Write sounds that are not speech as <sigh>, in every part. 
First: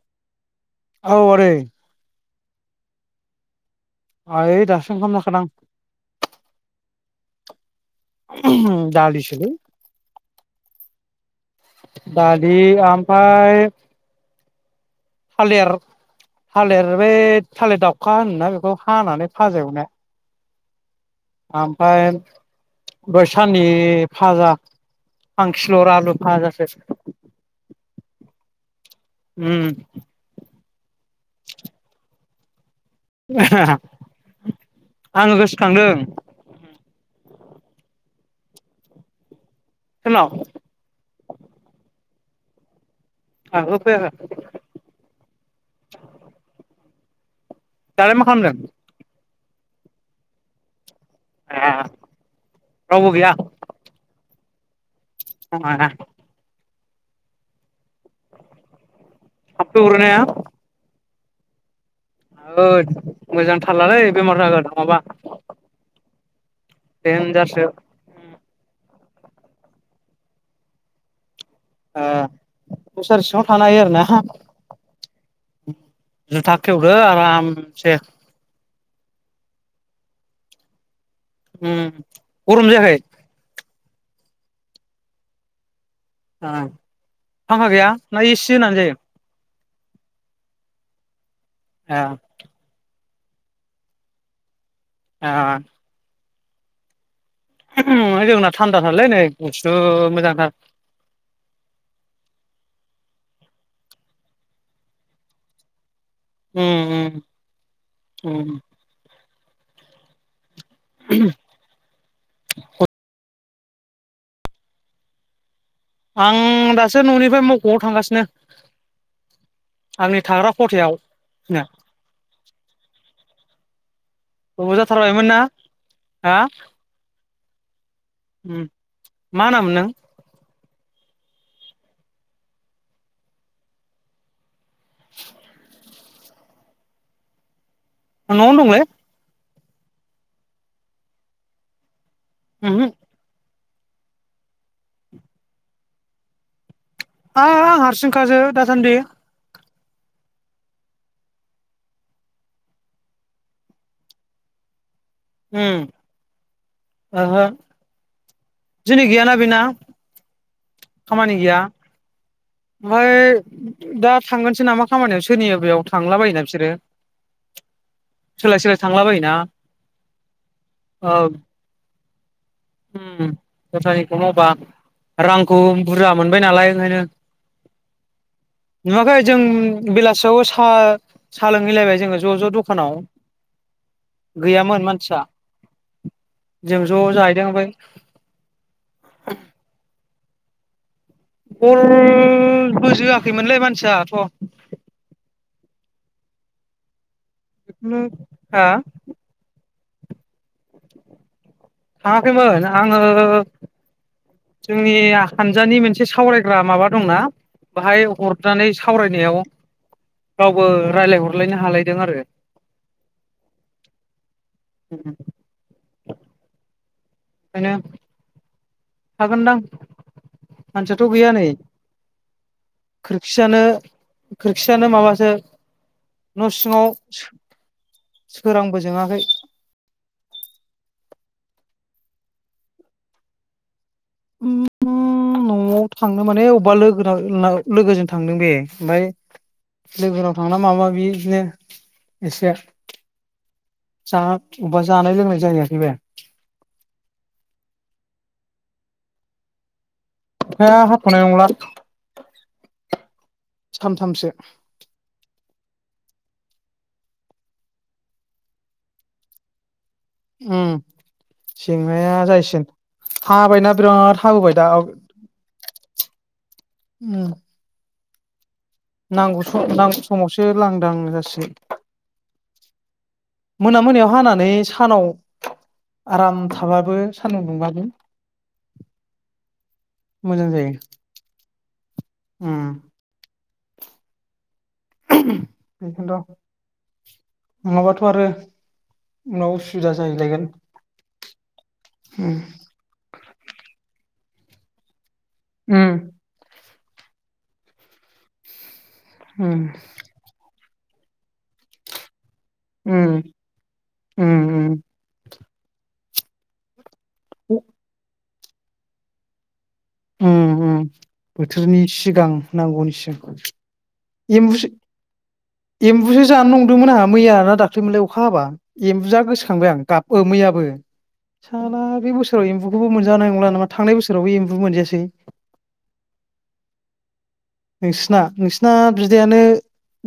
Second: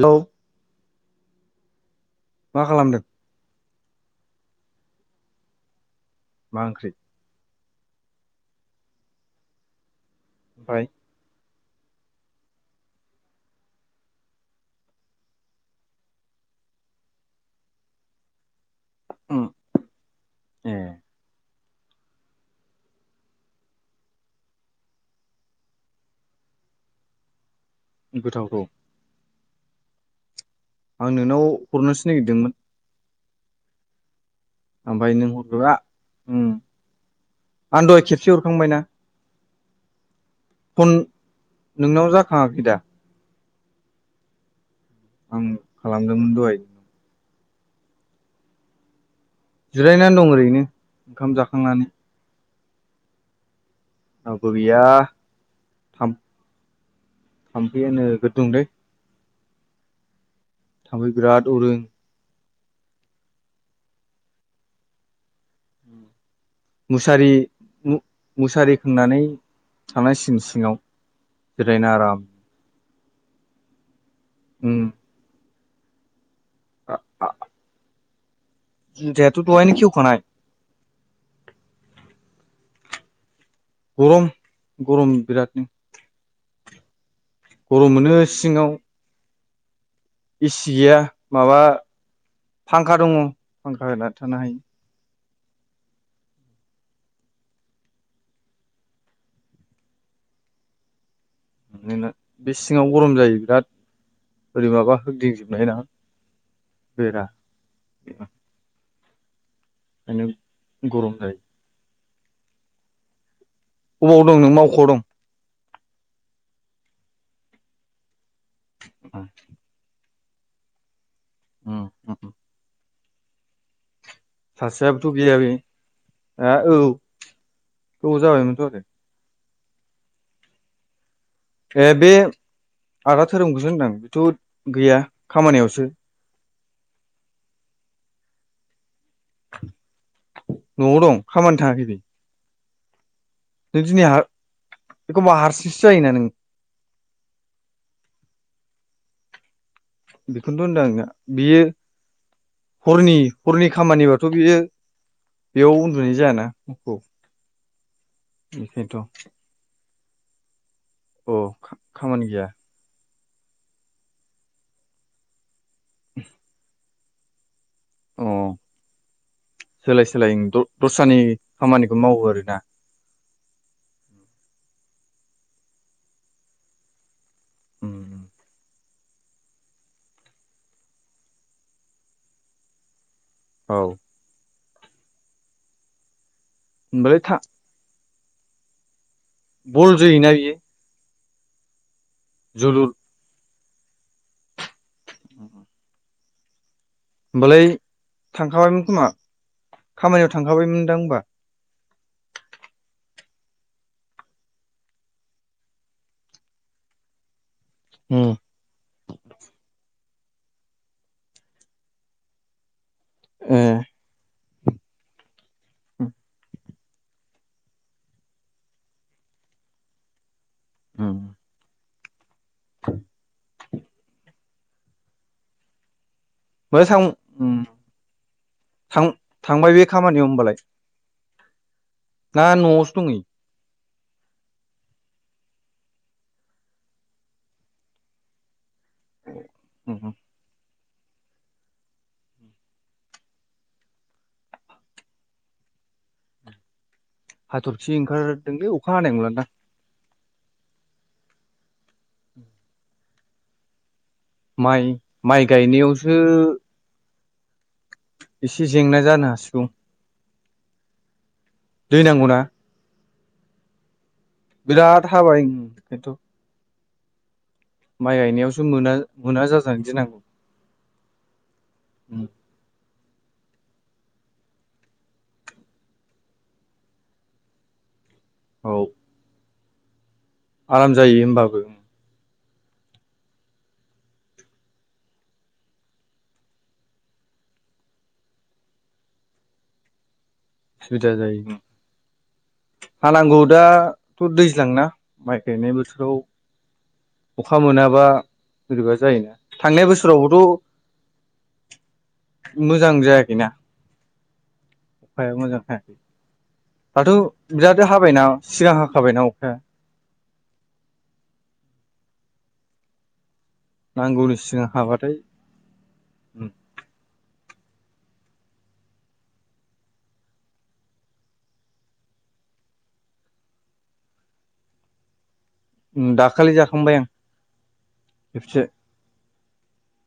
Hello औ आदै मा खालामदों आ ओय दासो ओंखालाम जाखांदां मा ओंख्रि दालि सोलै ओफ्राय दालि आमफाय थालेर थालेर ओइ थालिर दावउखा होनोना बेखौ हानानै उम फाजा एवनाया ए आमफाय बैसाननि फाजा खांकिल'र आलु फाजासो गोथावथ उम आं नोंनाव हरनोसो नागिरदोंमोन <unintelligible> ओमफाय नों आङो हरगोआ गोसोखांदों आं दय खेबसे हरखांबाय ना सोरनाव? फन नोंनाव जाखाङाखै दा? ओहो फैयाखै? आं खालामदोंमोन दहाय। दालाय मा खालामदों? जिरायनानै दं ओरैनो। ओंखाम ए जाखांनानै। रावबो गैया? रावबो गैया। <unintelligible> थाम्फैयानो नोगोद दंलै। थामफै अरनाया। थामफै बेराद अरो। ओइ मोजां थारलालै बेमार जागोन नङाबा। देनजारसो मुसारि-मुसारि खोंनानै थानाय सिन सिङाव जिरायना ओ आराम मुसारि सिङाव थानो हायो आरो ना? उम <unintelligible> जुथा खेवदो आरामसे जिहेथु दहायनो खेवखानाय उ गरम जायाखै? गरम गरम बिरादनो ओ फांखा गैया गरम मोनो ना इसि होननानै जायो। इसि गैया। माबा ए फांखा दङ। फांखा होना थानो हायो। ओ। ओ, जोंना थान्दाथारलै नै गुसु मोजांथार। मानोना बे सिङाव गरम जायो बिराद बोरैबाबा होदिंजोबनाय ना। उम बेरा उम ओ। <unintelligible> गरमखाय। <unintelligible> अबाव दं नों मावख'आव दं। आं दासो न'निफ्राय मावख'आव थांगासिनो। आंनि थाग्रा खथायाव ओ। सासेयाबोथ' जाथारबायमोन ना गैया बे हा औ गोबाव उम जाबायमोनथ आरो मा नाम नों ए बे आदा धोरोमखौसो होनदां बेथ' गैया खामानियावसो नआवनो दंलै न'आव दं खामानि थाङाखै बे उमहु नों दिनै बेखौबा हारसिंसो जायोना नों आं हारसिं खाजो दासान्दि बेखौनोथ' होनदों आं बियो हरनि हरनि खामानिबाथ' बियो उम बेयाव उन्दुनाय जायाना जोंनि बेखायनोथ' गियाना बिना खामानि अ गैया खामानि गैया ओमफ्राय दा थांगोनसो नामा खामानियाव सोरनियो बेयाव थांला बायोना बिसोरो अ सोलाय सोलाय थांलाबायोना सोलाय सोलाय ओ दस्रानि खामानिखौ मावो आरोना उम दस्रानिखौ मावबा रांखौ बुरजा मोनबाय नालाय ओंखायनो उ नुवाखै जों बेलासियाव साहा लोंहैलायबाय जोङो ज' ज' दखानाव औ गैयामोन मानसिया जों ज' होनबालाय था जाहैदों ओमफाय बल जोयोना इयो बल बलबो जोआखैमोनलाय मान आसा अ होमबालाय बेखौनो हा थांखाबायमोन खोमा खामानियाव थांखाबायमोनदां होमबा थाङाखैमोन आङो जोंनि हानजानि मोनसे सावरायग्रा माबा दंना बाहाय ए हरनानै सावरायनायाव गावबो रायलायहरलायनो हालायदों आरो ए <inaudible> <inaudible> ओंखायनो हागोनदां मानसियाथ' गैया ओमफ्राय नै खोरखिजानो खोरखिजानो माबासो न' <unintelligible> सिङाव थांबाय सोरांबो थांबाय बे जोङाखै थांबाय बे खामानियाव बालाय ना न'आवसो दङ ओम न'आव थांनो माने अबेबा लोगो लोगोजों थांदों बे ओमफाय लोगोफोराव थांना माबा ब्दिनो एसे ज अबेबा जानाय लोंनाय जाहैआखै बे हाथरखि ओंखारदोंलै अखा हानाय नंला दा अखाया हाथ'नाय नंला सान माइ माइ गायनायावसो एसे जेंना जानो हासिगौ ओम दै जेंनाया नांगौना जाहैसिगोन हाबायना बिराद हाबोबाय दा बिराद हाबाय खि उम माइ गायनायाव नांगौ समाव समावसो लांदां जासिगोन मोना मोनायाव हानानै सानाव आराम थाबाबो सानदुं दुंबाबो औ आराम जायो होमबाबो ओम बेखौनोथ' नङाबाथ' आरो उनाव उसुबिदा जाहैलायगोन सुबिदा जायो हानांगौ दा थ दैज्लांना माइ गायनाय उम बोथोराव अखा मोनाबा बोरैबा जायोना उम थांनाय बोसोरावबोथ' मोजां उम जायाखैना उम उम फ मोजां <unintelligible> दाथ' उम बिराद हाबायना सिगां हखाबायना अखाया उम उम बोथोरनि सिगां नांगौनिसिम नांगौनि एम्बुसो सिगां हाबाथाय एम्बुसो उम जानो नंदोंमोन आंहा मैया ना दाख मोनलाय अखा हाबा एम्बु जा गोसोखांबाय आं गाबो मैयाबो साना बे बोसोराव एम्बुखौबो मोनजानाय नंला नामा थांनाय बोसोरावबो एम्बु मोनजायासै दाखालि जाखांबाय आं नोंसिना खेबसे नोंसिना बिदायानो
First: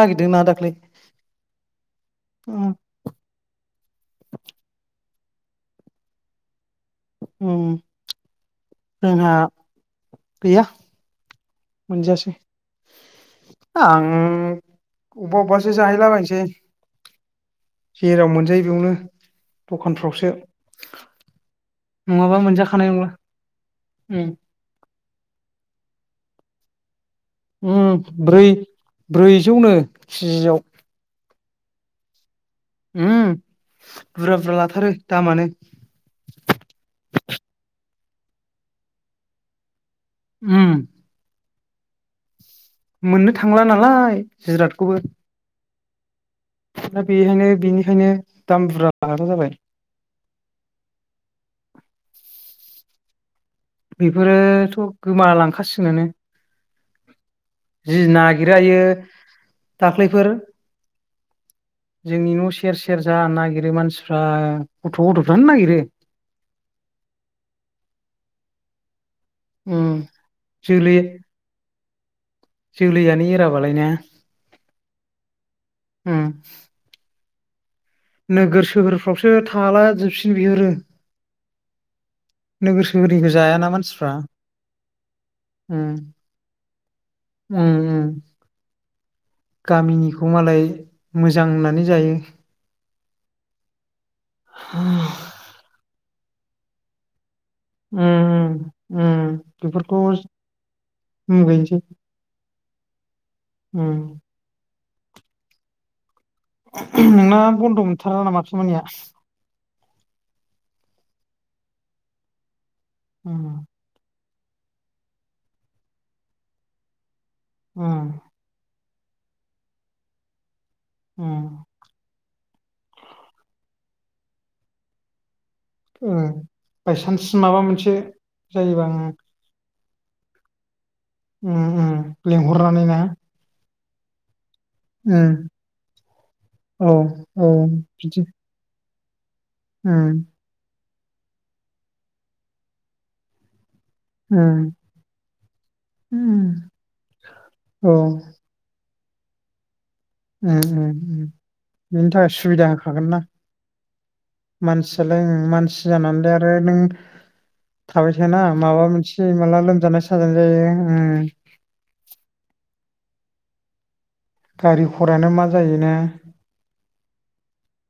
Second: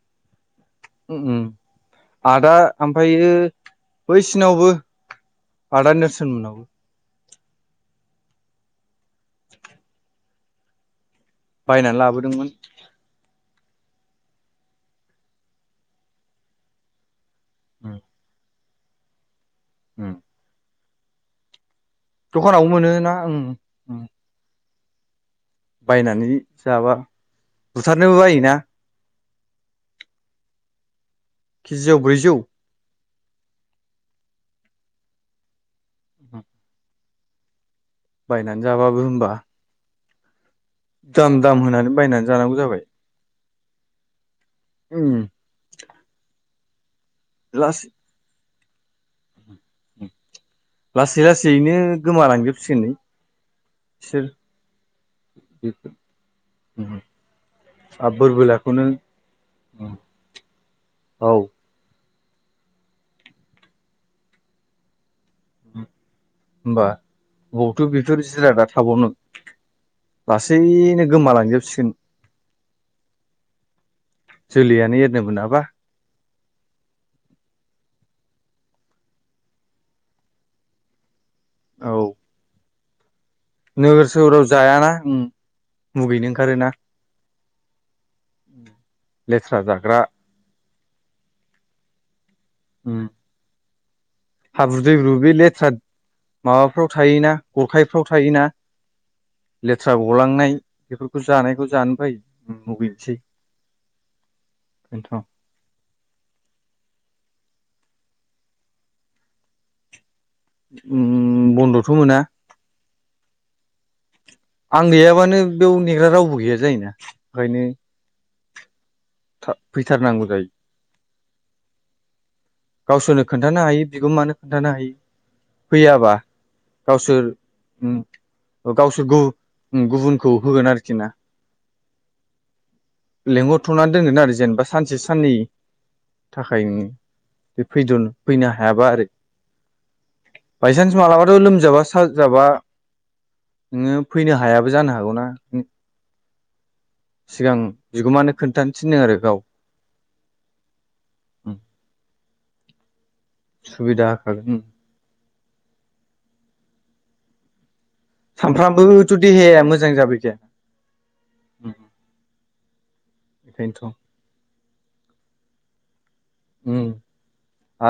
नागिरदोंना दाखलै उम उम आदा ओमफ्रायो बैसिनावबो आदा नेर्सोन मोननाव उम जोंहा गैया बायनानै मोनजायासै लाबोदोंमोन आं अबा अबासो जाहैला बायनोसै उम जेराव मोनजायो बेयावनो उम दखानफ्रावसो नङाबा दखानाव मोनजाखानाय मोनो नंला ना ओ ओं उम बायनानै जाबा उम बुथारनोबो ब्रै बायोना ब्रैजौनो केजिसेआव केजियाव ब्रैजौ उम बुरजा बुरजा लाथारो दामानो <inaudible> बायनानै जाबाबो होमबा उम दाम दाम होनानै बायनानै जानांगौ जाबाय मोननो थांला नालाय जिरातखौबो उम दा बेहायनो लासै बेनिखायनो दाम बुरजा लाग्रा जाबाय लासै लासैनो गोमालांजोबसिगोन नै बिसोर बेफोरोथ' बेफोर गोमालांखासिगनो जि आरो नागिरायो बोरबोलाखौनो आयै दाख्लैफोर औ जोंनि न' सेर सेर जा नागिरो मानसिफ्रा गथ' गथ' होमबा बावथ' बेफोर जिरादा थाबावनो उम जोलै लासैनो गोमालांजोबसिगोन जोलैयानो एराबालाय ने जोलैयानो एरनो मोनाबा ओम नोगोर सोहोरफ्रावसो थाला जोबसिगोन बिसोरो औ नोगोर सोहोरनि नोगोर सोहोराव जायाना ओम उम मुगैनो ओंखारोना उम उम लेथ्रा जाग्रा गामिनिखौ मालाय मोजां होननानै जायो ओम हाब्रु दैब्रु उम बे लेथ्रा माबाफ्राव थायोना गरखायफ्राव थायोना उम उम लेथ्रा बेफोरखौ गलांनाय बेफोरखौ जानायखौ जानो बायो मुगैनोसै ओम बेनोथ' नोंना बन्द' मोनथारा नामा खामानिया ओम बन्द'थ' मोना ओम आं गैयाबानो बेयाव नेग्रा रावबो गैया जायोना ओम था फैथारनांगौ जायो उम गावसोरनो खोन्थानो हायि बिगुमानो खोन्थानो हायो फैयाबा ओम गावसोर बायसान्स माबा मोनसे उम जायोबा गावसोर आङो गु गुबुनखौ होगोन आरोखि ना ओम ओम लिंहरनानै ना लेंहर थ'नानै दोनगोन आरो जेनेबा सानसे साननै उम थाखायनो औ औ बे फैद' फैनो हायाबा आरो ओम बायसान्स माबलाबाथ' लोमजाबा साजाबा नोङो फैनो उम हायाबो जानो हागौना उम सिगां औ बिगोमानो खोन्थानो थिनदों आरो गाव ओम ओम ओम बिनि थाखाय सुबिदा होखागोन ना सुबिदा होखागोन मानसिया मानसि जानानैलाय आरो नों थाबाय थायाना माबा सानफ्रामबोथ' मोनसे देहाया माला मोजां लोमजानाय जाबाय थाया साजानाय जायो ओम बेखानथ' गारि घराना मा जायोना उम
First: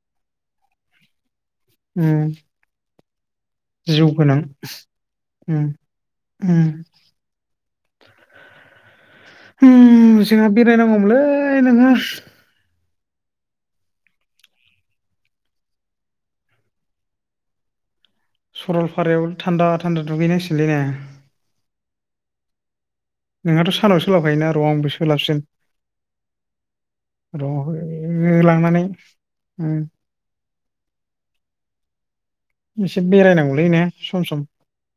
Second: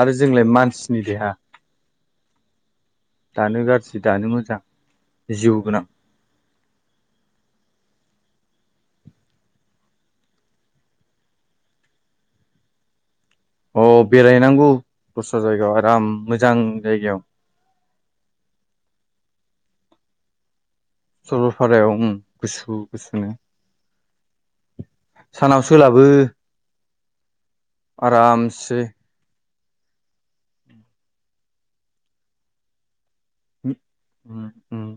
आरो जोंलाय मानसिनि देहा उम दानो गाज्रि जिउ दानो गोनां मोजां जिउ उम गोनां उम उम जोंहा बेरायनांगौमोनलै नोङो अ बेरायनांगौ दस्रा जायगायाव आराम मोजां जायगायाव सरलपारायाव थान्दा थान्दा दुगैनांसिगोनलै ने सरलपारायाव उम गुसु गुसुनो नोंहाथ' सानाव सोलाबखायोना र' आंबो सोलाबसिन सानाव सोलाबो र' ओ आरामसे लांनानै उम इस उम उम उम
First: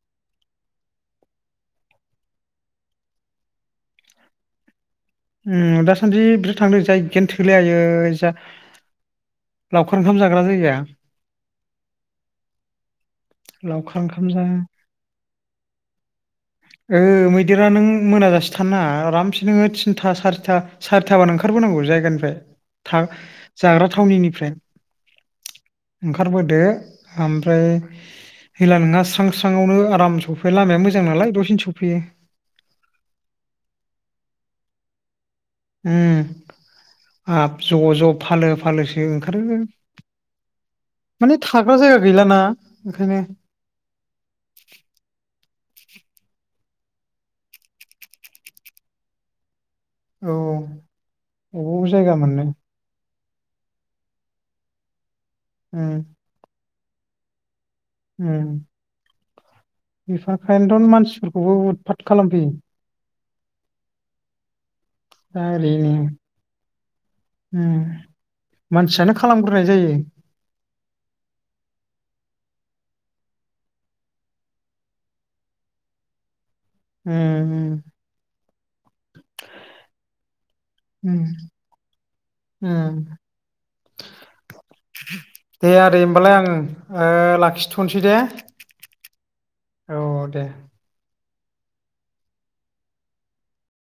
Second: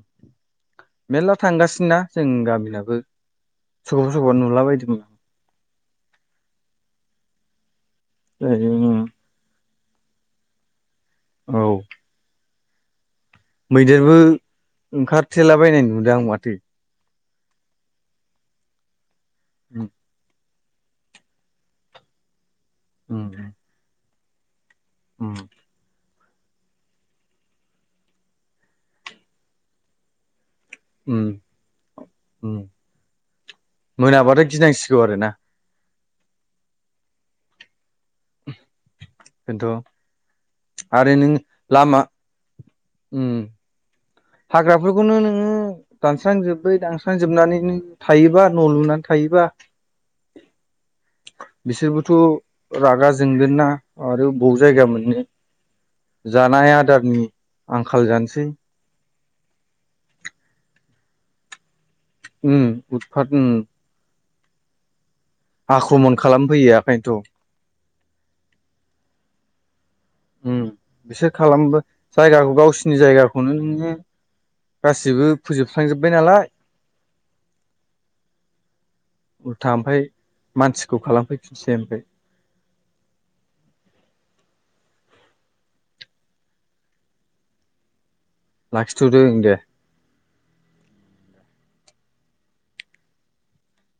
मेर्ला थांगासिनो ना जों गामिनाबो सोरखौबा सोरखौबा नुला बायदोमोन आं उम दासान्दि बिराद थांदों जायगायानो थोलाय आयै जा <unintelligible> लावखार ओंखाम जाग्रा जायगा औ लावखार मैदेरबो ओंखाम जा ओंखारथेलाबायनाय नुदों आं माथो देरा नों मोनाजासे थान नाङा आरामसे नों उम थिन सारिथा सारिथाबानो ओंखारबोनांगौ जायगानिफ्राय था उम जाग्रा थावनिनि फ्रें उम ओंखारबोदो ओमफ्राय हेला नोङा स्रां स्रां आवनो आराम सफै उम उम मोनाबाथाय गिनांसि गौ आरो ना उम हाब ज' ज' फालो फालोसो ओंखारो बेनोथ' आरो नों माने थाग्रा लामा जायगा गैलाना ओंखायनो उम हाग्राफोरखौनो नोङो दानस्रांजोबै दानस्रांजोबनानै नों थायोबा न' लुनानै थायोबा औ अबाव बिसोरबोथ' जायगा मोननो रागा जोंगोन ना आरो बाव जायगा मोननो उम जानाय आद दारनि आंखाल जानसै बिफा खायनोथ' मानसिफोरखौबो उद फट खालामफैयो उम <unintelligible> दा ओरैनो आख्रमन खालामफैयो खायन्थ' उम मानसियानो खालामग्रोनाय जायो उम बिसोर खालाम जायगाखौ गावसिनि जायगाखौनो नुयो गासिबो फोजोबस्रांजोबबाय नालाय उम उम उल्था ओमफ्राय मानसिखौ उम खालामफैफिनसै ओनलाय उम दे आदै होमबालाय आं ओ लाखिथ'नोसै दे। लाखिथ'दो ओं दे औ दे